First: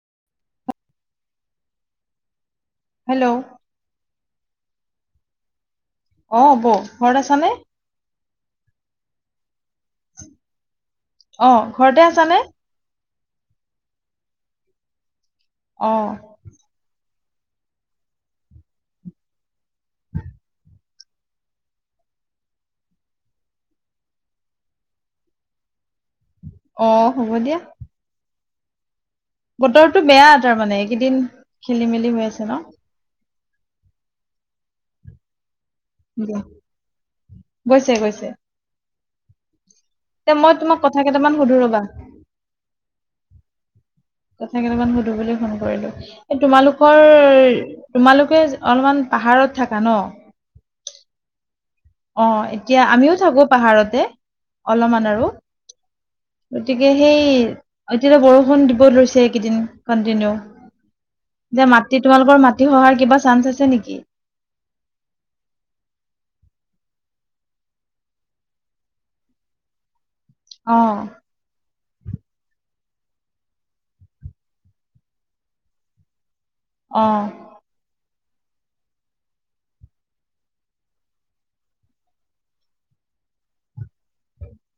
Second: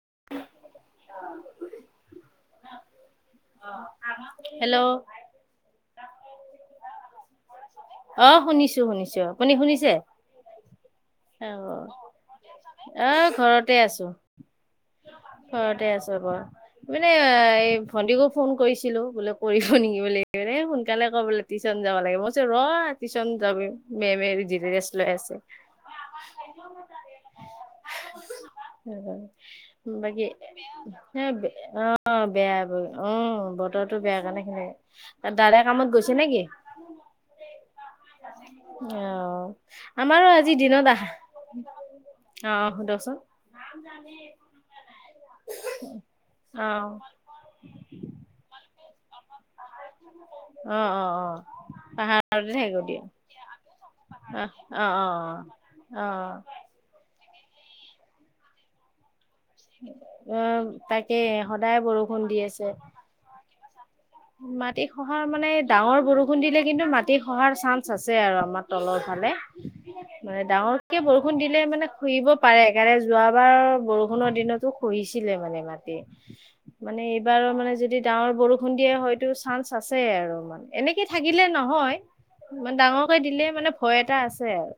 [unintelligible] Hello hello অ' বৌ ঘৰত আছানে? অ' শুনিছো-শুনিছো আপুনি শুনিছো? অ ঘৰতে আছা নে অ' ঘৰতে আছো ঘৰতে অ আছো ৰব। মানে এই ভণ্টিকো ফোন কৰিছিলো বোলে কৰিব নেকি বুলি মানে কালে কলে টিউশন যাব লাগে মইবুলিছোঁ ৰ। টিউশ্যন চন যাব মে-মে জিৰে ৰেষ্ট লৈ আছে। অ' হ'ব দিয়া। বতৰটো [unintelligible] বাকী বেয়া [unintelligible] তাৰমানে এইকেইদিন অহ,। খেলি মেলি হৈ আছে ন বেয়া অহ। বতৰটো বেয়া কাৰণে সেনে দাদাই কামত গৈছে নেকি [unintelligible] গৈছে, গৈছে। অহ' তে আমাৰো মই আজি তোমাক দিনত কথা আহ। কেইটামান সুধো ৰবা অহ, সোধকচোন। [unintelligible] কথা কেইটামান সুধো বুলিয়ে ফোন কৰিলো। এই অ তোমালোকৰ, তোমালোকে যে অলপমান পাহাৰত অহ', অহ', অহ'। অহ' এতিয়া আমিও থাকো পাহাৰতে, আহ অ অলপমান অ আৰু অ অ গতিকে, সেই এতিয়া বৰষুণ দিব ধৰিছে। এইকেইদিন কণ্টিনিউ, অ তাকে যে সদায় মাটি বৰষুণ দি তোমালোকৰ আছে মাটি খহাৰ কিবা চান্স আছে নেকি? মাটি খহাৰ মানে ডাঙৰ বৰষুণ দিলে কিন্তু, মাটি খহাৰ চান্স আছে আৰু আমাৰ তলৰ ভালে। মানে ডাঙৰকে অ বৰষুণ দিলে মানে শুহিব পাৰে কাৰণে যোৱাবাৰ বৰষুণৰ দিনতো খহিছিলে মানে মাটি অ মানে এইবাৰো মানে যদি ডাঙৰ বৰষুণ দিয়ে হয়তো চান্স আছে আৰু মানে, এনেকে থাকিলে নহয়। মানে ডাঙৰকে দিলে মানে, ভয় এটা আছে আৰু।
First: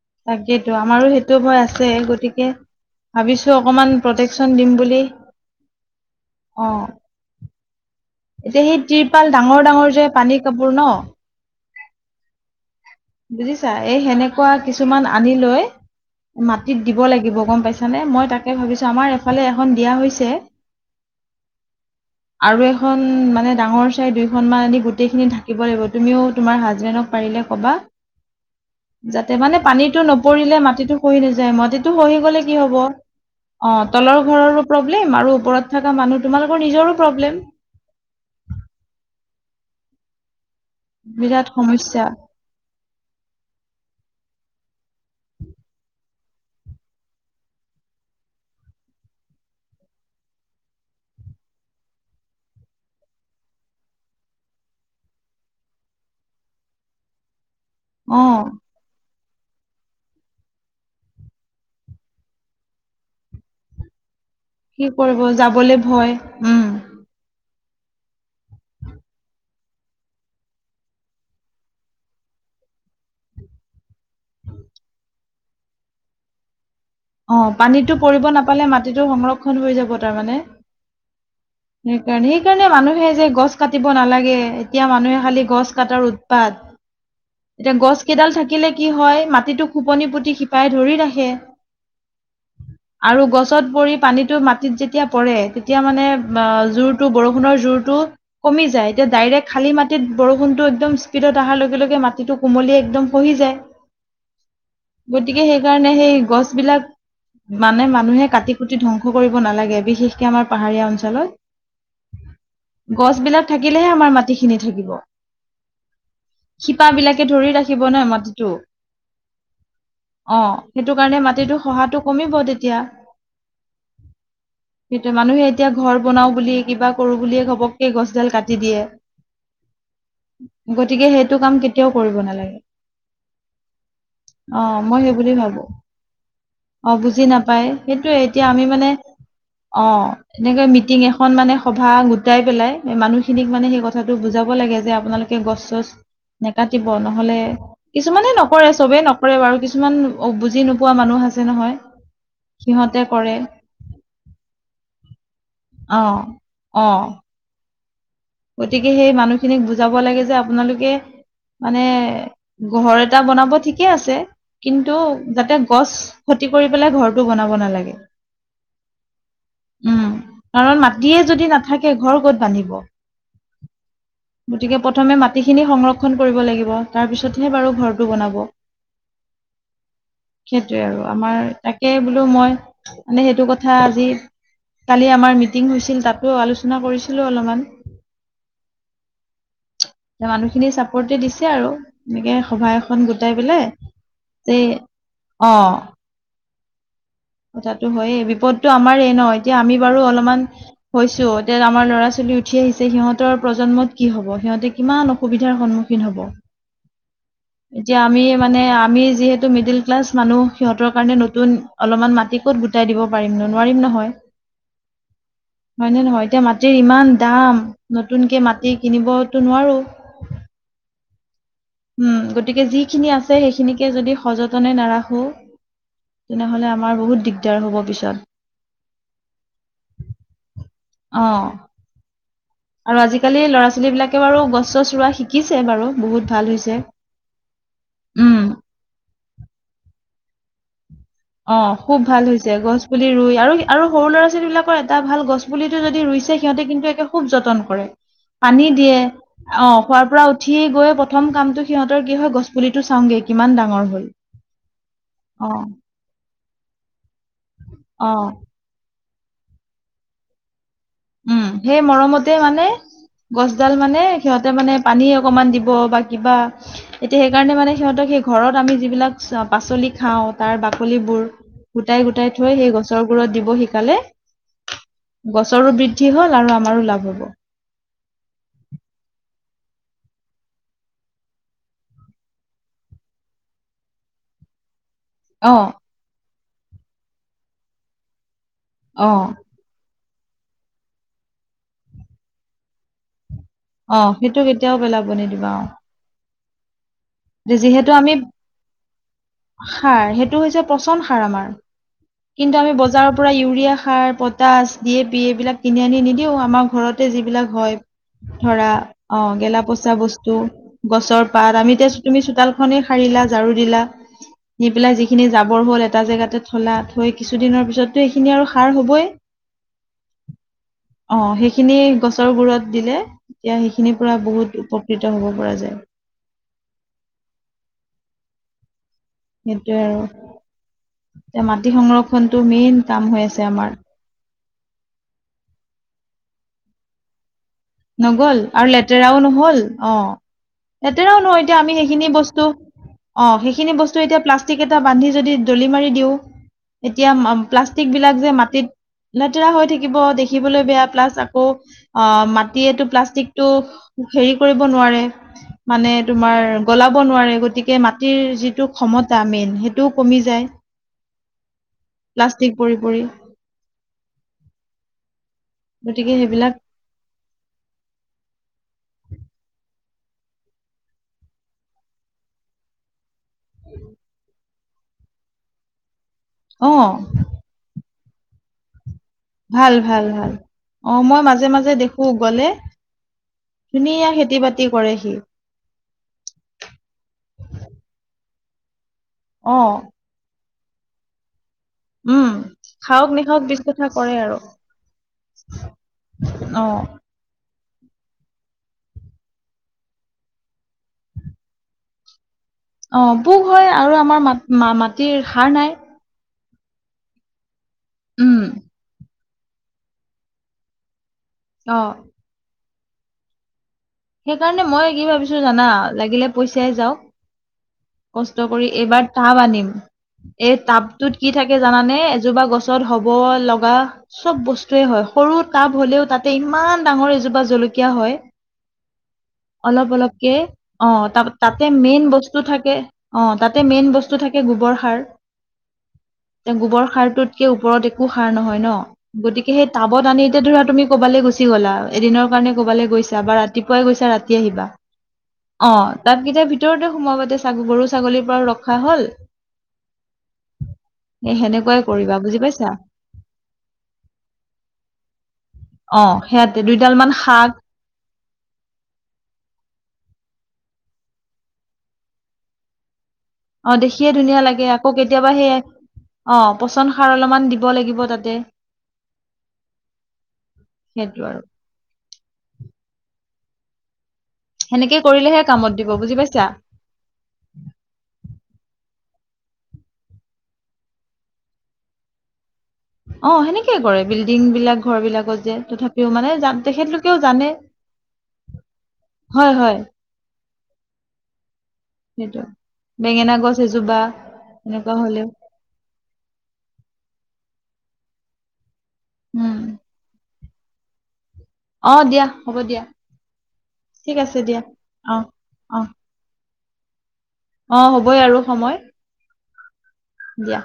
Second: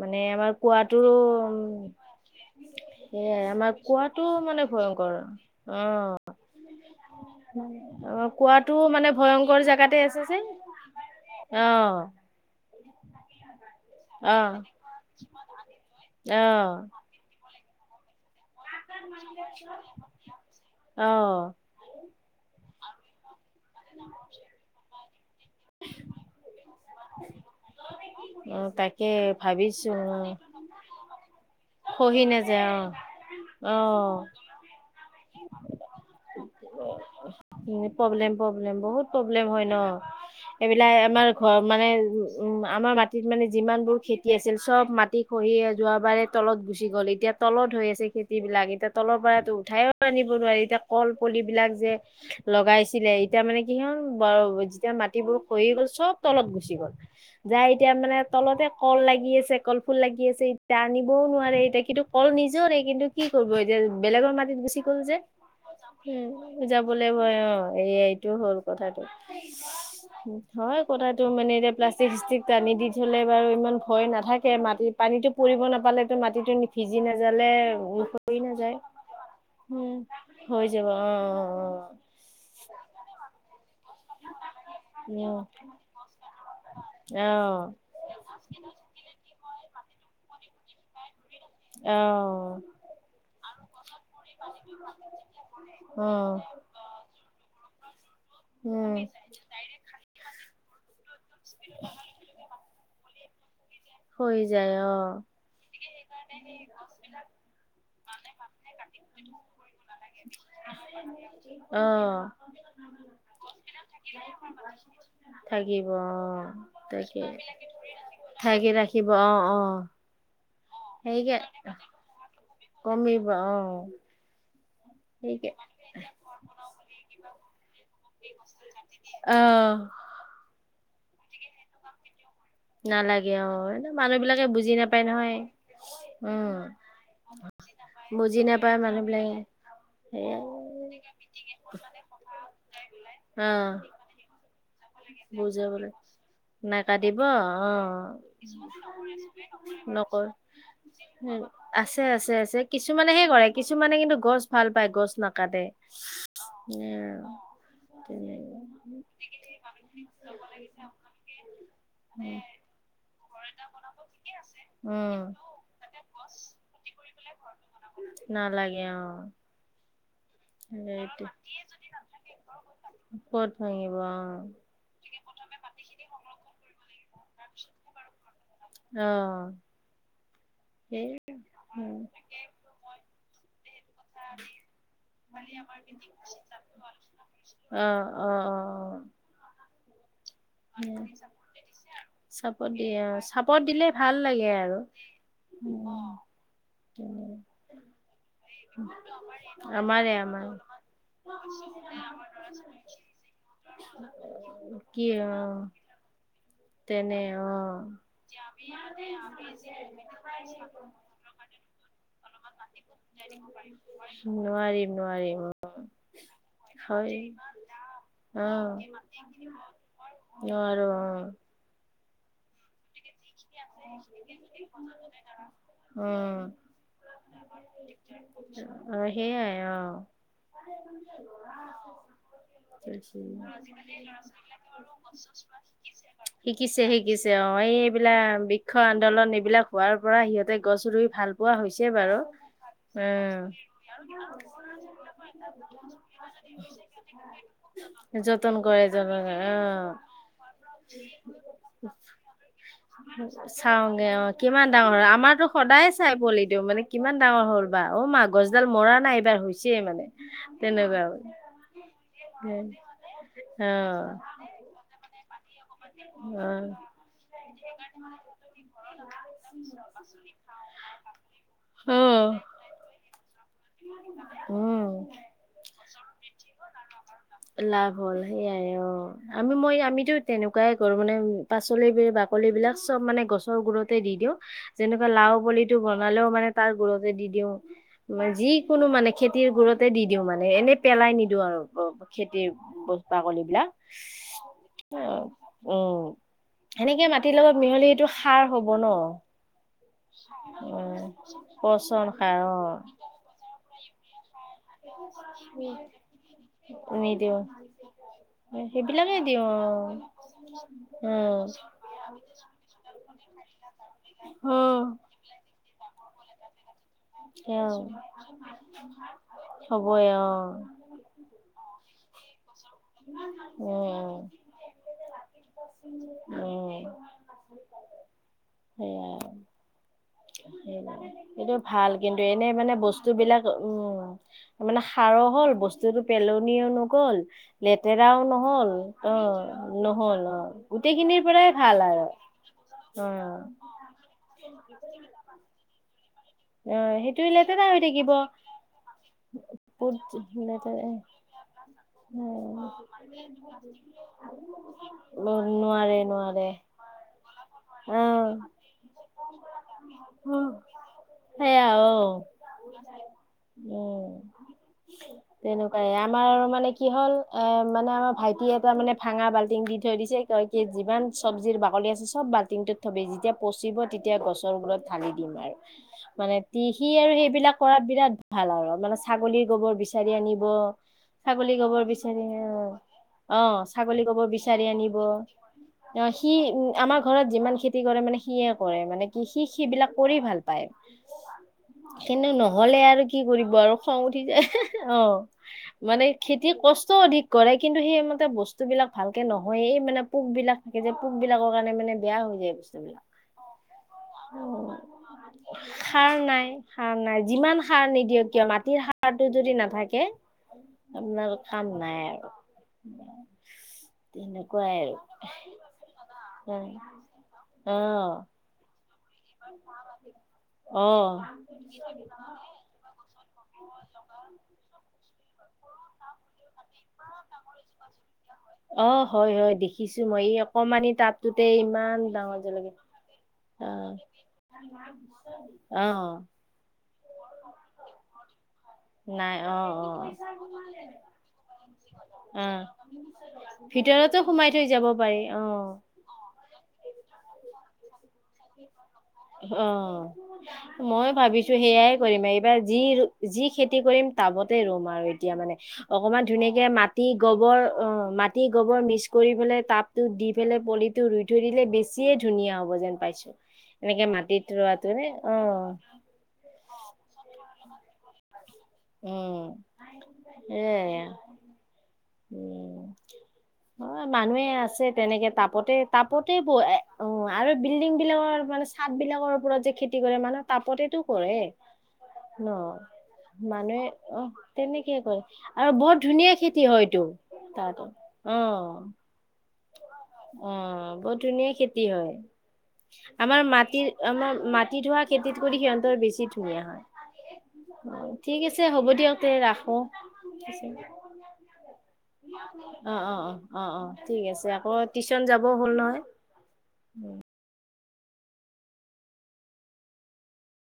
মানে আমাৰ তাকেইতো আমাৰো কোৱাটোৰো সেইটো ভয় আছে গতিকে সেয়াই, ভাবিছো আমাৰ অকমান কোৱাটো প্ৰটেকচন মানে দিম বুলি ভয়ংকৰ অ অহ। আমাৰ এতিয়া কোৱাতটো সেই মানে তিৰপাল ডাঙৰ ভয়ংকৰ ডাঙৰ জেগাতে যে আছে পানীৰ কাপোৰ ন যে। অহ। বুজিছা এই সেনেকুৱা কিছুমান আনি লৈ মাটিত অ', দিব লাগিব গম পাইছ মানে মই তাক তাকে ভাবিছো আমাৰ এফালে এখন দিয়া হৈছে। অ', আৰু এখন এখন মানে, ডাঙৰ চাই দুইখন মান আনি গোটেইখিনি‌ ঢাকি। থাকিব লাগিব, তুমিও তোমাৰ হাজবেণ্ডক পাৰিলে ক'বা। অ', তাকে যাতে মানে ভাবিছো পানীটো অ', নপৰিলে মাটিতো খহি নাযায়। মাটিটো খহি গ'লে কি নাযায় হব। অ', তলতৰ অ'। ঘৰৰও প্ৰব্লেম ওপৰত থকা মানুহ তোমালোকৰ নিজৰো প্ৰব্লেম অহ'। প্ৰব্লেম, প্ৰব্লেম বহুত প্ৰব্লেম হয় ন। এইবিলাক আমাৰ বিৰাট ঘৰ মানে সমস্যা উম, আমাৰ মাটিত মানে যিমান বোৰ খেতি আছিল। চব মাটি খহি যোৱাবাৰে তলত গুচি গ'ল। এতিয়া তলত হৈ আছে খেতিবিলাক, এতিয়া তলৰ পৰাতো উঠাইও আনিব নোৱাৰি, এতিয়া কল পলিবিলাক যে, লগাইছিলে এতিয়া মানে কি হ'ল, বাৰু যেতিয়া মাটিবোৰ খহি গ'ল চব। তলত গুচি গ'ল, যাই এতিয়া মানে অ তলতে কল লাগি আছে কল। ফুল লাগি আছে এতিয়া আনিবও নোৱাৰে এতিয়া কিন্তু কল নিজৰে কিন্তু কি কৰিব এতিয়া বেলেগৰ মাটি কি কৰিব, যাবলৈ ভয়। উম যাব লাগিব অ এয়া এইটো হ'ল কথাটো। হয় কথাতটো মানে, এতিয়া প্লাষ্টিক চিষ্টিক টানি দি থলে বাৰু ইমান ভয় নাথাকে মাটিত। পানীতটো পৰিব নাপালে টো মাটিটো ভিজি নাযালে অহ' পানীতটো পৰিব সৰি নাপালে নাযায় মাটিটো সংৰক্ষণ হৈ যাব উম তাৰমানে। হৈ যাব অ সেইকাৰণে, সেইকাৰণে মানুহে যে গছ কাটি কাটিব নালাগে এতিয়া মানুহে উম খালি গছ কাটাৰ উ পাত। আহ এতিয়া গছ কেইডাল থাকিলে কি হয় মাটি ৰাতিটো খোপনি পুতি শিপাই ধৰি ৰাখে। অহ'। আৰু গছত পৰি পানীটো মাটিত যেতিয়া পৰে তেতিয়া মানে অ জোৰতটো বৰষুণৰ জোৰতটো কমি যায় উম এতিয়া ডাইৰেক্ট খালী মাটিত বৰষুণতটো একদম স্পীডত অহাৰ লগে লগে মাটিটো কোমলিয়ে একদম খহি যায়। হৈ যায় অ গতিকে সেইকাৰণে সেই গছবিলাক মানে মানুহে কাটি কুটি ধ্বংস কৰিব নালাগে বিশেষকে আমাৰ পাহাৰীয়া অ অঞ্চলত। গছবিলাক থাকিলেহে আমাৰ মাটিখিনি থাকিব। থাকিব অহ। শিপাবিলাকে তাকে, ধৰি ৰাখিব থাকি ন মাটিটো ৰাখি ৰাখিব অ অ সেইকে সেটো সহাটো কমিব তেতীয়া। কমিব অ'। সেইটো মানুহে সেইকে এতিয়া ঘৰ বনাও বুলি কিবা কৰো বুলিয়ে ঘপকে। সেই ই গছডাল কাটি দিয়ে। অ গতিকে সেইটো কাম কেতিয়াও কৰিব নালাগে। নালাগে অ এ মানুহ বিলাকে অ বুজি মই নাপায় সেই বুলি নহয় ভাবো উম। অ বুজি নাপায় সেইটোয়ে বুজি এতিয়া আমি নাপায় মানে মানুহ বিলাকে অ সেয়াই এনেকে মিটিং এখন মানে সভা গোটাই পেলাই মানুহ খিনিক অ মানে সেই কথাটো বুজাব লাগে যে আপোনালোকে গছ এচ। বুজাবলৈ নাকাটিব নহ'লে, কিছুমানে নকৰে, চবে নকৰে, বাৰু কিছুমান নকৰ অ বুজি নোপোৱা মানুহ আছে নহয়। আছে আছে আছে কিছুমানে হে কৰে কিছুমানে কিন্তু গছ ভাল পায় গছ নাকাটে। অ সেইয়া অ আৰু। গতিকে সেই মানুহখিনিক বুজাব লাগে যে আপোনালোকে মানে ঘ বনাব ঠিকে আছে কিন্তু উম যাতে গছ ক্ষতি কৰি পেলায় ঘৰ। ঘৰ বনাব নালাগে। নালাগে অ উম কাৰণ মাটিয়ে সেইটো যদি নাথাকে ঘৰ ক'ত বান্ধিব। ক'ত ভাঙিব অ গতিকে প্ৰথমে মাটিখিনি সংৰক্ষন কৰিব লাগিব। তাৰ পিছতহে বাৰু ঘৰটো বনাব। অ সেইটোৱে আৰু সেই আমাৰ তাকে বোলো মই। মানে সেইটো কথা আজি কালি আমাৰ মিটিং হৈছিল, তাতো আলোচনা কৰিছিলো অলপমান। অ অ অ। [inaudible] যে মানুহখিনি চাপৰ্টে দিছে, আৰু এনেকে সভা চাপত এখন দিয়ে গোটাই চাপত পেলাই দিলে ভাল লাগে যে। আৰু অ উম কথাাতটো হয় বিপদ। টো আমাৰেই ন এতিয়া আমি বাৰু আমাৰে অলপমান আমাৰ হৈছো এতিয়া আমাৰ ল'ৰা ছোৱালী উঠি আহিছো সিহঁতৰ প্ৰজন্মত কি হব সিহঁতে কি কিমান অ অসুবিধাৰ সন্মুখীন হ'ব। তেনে অ এতিয়া আমি মানে আমি যিহেতু মিডিল ক্লাছ মানুহ সিহঁতৰ কাৰণে নতুন অলপমান। মাটি ক'ত গোটাই দিব পাৰিম নো নোৱাৰিম নহয় নোৱাৰিম নোৱাৰিম অ। হয়নে নহয় এতিয়া মাটিৰ ইমান দাম। নতুনকে মাটি আহ কিনিবতো নোৱাৰো অ নোৱাৰো অ। উম গতিকে যিখিনি আছে সেইখিনিকে যদি সযতনে নাৰাখোঁ উম। পিছত সেই আহ আহ। চছ ৰোৱা শিকিছে বাৰু বহুত ভাল হৈছে। শিকিছে শিকিছে অ এই এইবিলাক। উম বৃক্ষ আন্দোলন এইবিলাক হোৱাৰ পৰা সিহঁতে গছ ৰুই ভাল পোৱা অ হৈছে খুব বাৰু ভাল হৈছে। গছ পুলি ৰুই উম আৰু আৰু সৰু ল'ৰা ছোৱালী বিলাকৰ এটা ভাল গছ পুলিটো যদি ৰুই। অবশ্যে সিহঁতে, কিন্তুে খুব যতন কৰে। যতন পানী কৰে দিয়ে যতন কৰে অ খোৱাৰ পৰা উঠি গৈ। প্ৰথম কামটো সিহঁতৰ কি হয় গছপুলিটো। চাওগে অ কিমান ডাঙৰ আমাৰতো অ সদায় চাই বলি দিওঁ মানে। কিমান ডাঙৰ হ'ল বা অ মাগছডাল মৰা নাই এইবাৰ হৈছে মানে। তেনেকুৱা উম। সেই মৰমতে মানে গছডাল মানে অ সিহঁতে মানে পানী অকমান দিব। [inaudible] অ বাকলিবোৰ গোটাই গোটাই থৈ সেই গছৰ গুৰুত দিব শিকালে। উম। ৰো বৃদ্ধি হ'ল আমাৰো লাভ হ'ব। লাভ হ'ল সেইয়াই অ আমি মই আমিতো তেনেকুৱাই কৰো মানে পাচলি যি বাকলি। বাকল বিলাক চব মানে গছৰ গুৰিতে দি দিয়ক। যেনেকুৱা লাও অ', পলিটো বনালেও মানে তাৰ গোৰতে দি দিওঁ ম যি। কোনো মানে অ', খেতিৰ গুৰতে দি দিওঁ মানে, এনেই পেলাই নিদিওঁ আৰু খেতিৰ বাকলি। বিলাক অ সেইটো কেতিয়াও পেলাব নিদিবা অ। উম সেনেকে মাটিৰ যে লগত মিহলি যিহেতু সেইটো আমি সাৰ হব ন। সাৰ সেইটো হৈছে পচন উম সাৰ আমাৰ পচন সাৰ অ কিন্তু আমি বজাৰৰ পৰা ইউৰিয়া সাৰ প তচ দিয়ে পিয় এইবিলাক কিনি আনি নিদিও আমাৰ ঘৰতে নিদিওঁ যিবিলাক হয় ধৰা সেইবিলাকে অ' দিওঁ গেলা পচা অ বস্তু গছৰ উম পাত আমি এতিয়া তুমি চোতাল খনেই সাৰিলা ঝাৰু দিলা, দি পেলাই অ'। যিখিনি জাবৰ হল এটা জেগাতে থলা। থৈ কিছুদিনৰ পিছততো এইখিনি আৰু সাৰ হ'বই। চবৰে অ', অ' সেইখিনি গছ তৰ গুৰত দিলে এতিয়া সেইখিনিৰ পৰা উম, বহুত উপকৃত হ'ব পৰা যায়। আ [inaudible] সেইটোৱে আৰু [inaudible] এতিয়া সেইটো মাটি ভাল কিন্তু সংৰক্ষণটো এনে মানে মেইন কাম হৈ আছে বস্তুবিলাক আমাৰ উম মানে সাৰো হ'ল বস্তুতটো পেলো নিয় নগল। লেতেৰাও নগল আৰু নহ'ল লেতেৰাও নহল অ' নহল অ' লেতেৰাও গোটেইখিনিৰ নহয় পৰাই এতিয়া আমি ভাল আৰু সেইখিনি বস্তু অ' সেইখিনি বস্তু এতিয়া প্লাষ্টিক এটা বান্ধি যদি দলি মাৰি দিওঁ অ', এতিয়া সেইটোৱে লেতেৰা হৈ প্লাষ্টিক থাকিব। বিলাক যে মাটিত লেতেৰা হৈ থাকিব ক'ত দেখিবলৈ লেতেৰা বেয়া প্লাছ আকৌ অ' মাত উম, গতিটো প্লাষ্টিকটো হেৰি কৰিব নোৱাৰে মানে নোৱাৰে, তোমাৰ নোৱাৰে। গলাব নোৱাৰে গতিকে মাটিৰ অ', যিটো ক্ষমতা মেইন সেইটোও কমি যায় সেয়া ঔ প্লাষ্টিক পৰি পৰি উম। তেনেকুৱাই গতিকে আমাৰ সেইবিলাক মানে কি হ'ল এ মানে আমাৰ ভাইটিে এটাৰ মানে ভাঙা বাল্টিং দি থৈ দিছে তই কি যিমান চব্জিৰ বাকলি আছে চব বাল্টিংটোত থবি যেতিয়া পচিব তি তিয়া গছৰ গুৰত ঢালি দিম আৰু। মানে অ সি আৰু সেইবিলাক কৰা বিৰাট ভাল আৰু মানে ছাগলীৰ ভাল গোবৰ ভাল বিচাৰি ভাল আনিব, অ মই মাজে ছাগলী মাজে গোবৰ দেখো বিচাৰি এ গ'লে অ। অ, ছাগলী ধুনীয়া কব খেতি বিচাৰি বাতি কৰে আনিব। সি অ সি উ আমাৰ ঘৰত যিমান খেতি কৰে মানে সিয়ে কৰে মানে, কি সি অ সেইবিলাক কৰি ভাল পায়। উম কিন্তু নহলে আৰু খাওক কি নেখাওক কৰিব পিছ আৰু কথা খং কৰে উঠি আৰু যায় অ, মানে খেতি অ কষ্ট অধিক কৰে কিন্তু সেইমতে বস্তুবিলাক ভালকে নহয়েই, মানে পোকবিলাক থাকে যে পোকবিলাকৰ কাৰণে মানে বেয়া হৈ যায়। অ বস্তুবিলাক পোক হয় আৰু আমাৰ উম, ম মাটিৰ সাৰ নাই সাৰ নাই সাৰ নাই যিমান সাৰ নিদিয়ক উম কিয় মাটিৰ সাৰ টো যদি নাথাকে আপোনাৰ কাম অ নাই আৰু সেইকাৰণে তেনেকুৱাই মই আৰু কি ভাবিছো জানা লাগিলে উম, পইচাই যাওক অ কষ্ট কৰি এইবাৰ টাব আনিম, এই অ টাবটোত কি থাকে জানানে? এজোপা গছত হ'ব লগা চব বস্তুৱে হয়, সৰু টাব হ'লেও তাতে ইমান ডাঙৰ এজ জোপা জলকীয়া হয়। অ হয় হয় অলপ দেখিছো মই অলপকে, এই অ অকমানি ত টাবটোতে তাতে ইমান মেইন বস্তু ডাঙৰ থাকে জলকীয়া অ তাতে মেইন বস্তু থাকে গোবৰ সাৰ, অ গোব টোতকে ওপৰত একো সাৰ নহয় ন, নাই গতিক অ সেই অ টাবত আনি এতিয়া ধৰা তুমি ক'বালৈ গুচি গলা এদিন অ কাৰণে ক'বালৈ গৈছে বা ৰাতি ৰাতিপুৱাই গৈছা ভিতৰতো ৰাতি সোমাই থৈ আহিবা যাব পাৰি অ টাবকেইটা ভিতৰতে সোমাবা গৰু ছাগলীৰ পৰাও ৰ খা হল। অ, মই ভাবিছো সেনেকুৱাই সেয়াই কৰিবা কৰিম বুজি এইবাৰ পাইছা যি যি খেতি কৰিম তাবতে ৰুম আৰু এতিয়া মানে অ অকণমান ধুনীয়া সেয়াতে এনেকে দুইডাল মাটি মান শাক গোবৰ অ মাটি গোবৰ মিক্স কৰি পেললে তাপতোত দি পেলাই পলিটো ৰুই থৈ দিলে বেছিয়ে ধুনীয়া হ'ব যেন পাইছো অ' এনেকে দেখিয়ে ধুনীয়া মাটিত লাগে ৰোৱাটো আকৌ নে কেতিয়াবা অ সেই অ' পচন সাৰ অলপমান দিব লাগিব তাত অহ সেইটো আৰু এ উম হয় মানুহে আছে সেনেকে তেনেকে কৰিলেহে তাপতে কামত দিব বুজি তাপতে পাইছা বয় অ' আৰু বিল্ডিং বিলাকৰ মানে চাদ বিলাকৰ ওপৰত যে খেতি কৰে মানে তাপতেইটো কৰে ন অ সেনেকে মানুহে কৰে অ' বিল্ডিং বিলাক তেনেকে ঘৰ কৰে বিলাকত যে আৰু বৰ তথাপিও মানে ধুনীয়া খেতি হয়টো তেখেতলোকেও জানে তাত অ' হয় হয় অ' বহুত ধুনীয়া খেতি হয় সেইটো বেঙেনা আমাৰ গছ মাটিৰ এজোপা আমাৰ মাটি এনেকুৱা ধোৱা হলেও খেতিত কৰি সিহঁতৰ বেছি ধুনীয়া হয় [inaudible] অ' ঠিক আছে হ'ব দিয়ক তে উম ৰাখো অ দিয়া হ'ব দিয়া অ' অ' অ' ঠিক আছে আকৌ অ টিউশচন যাব হ'ল অ নহয় উম অ, হ'বই আৰু সময় দিয়া।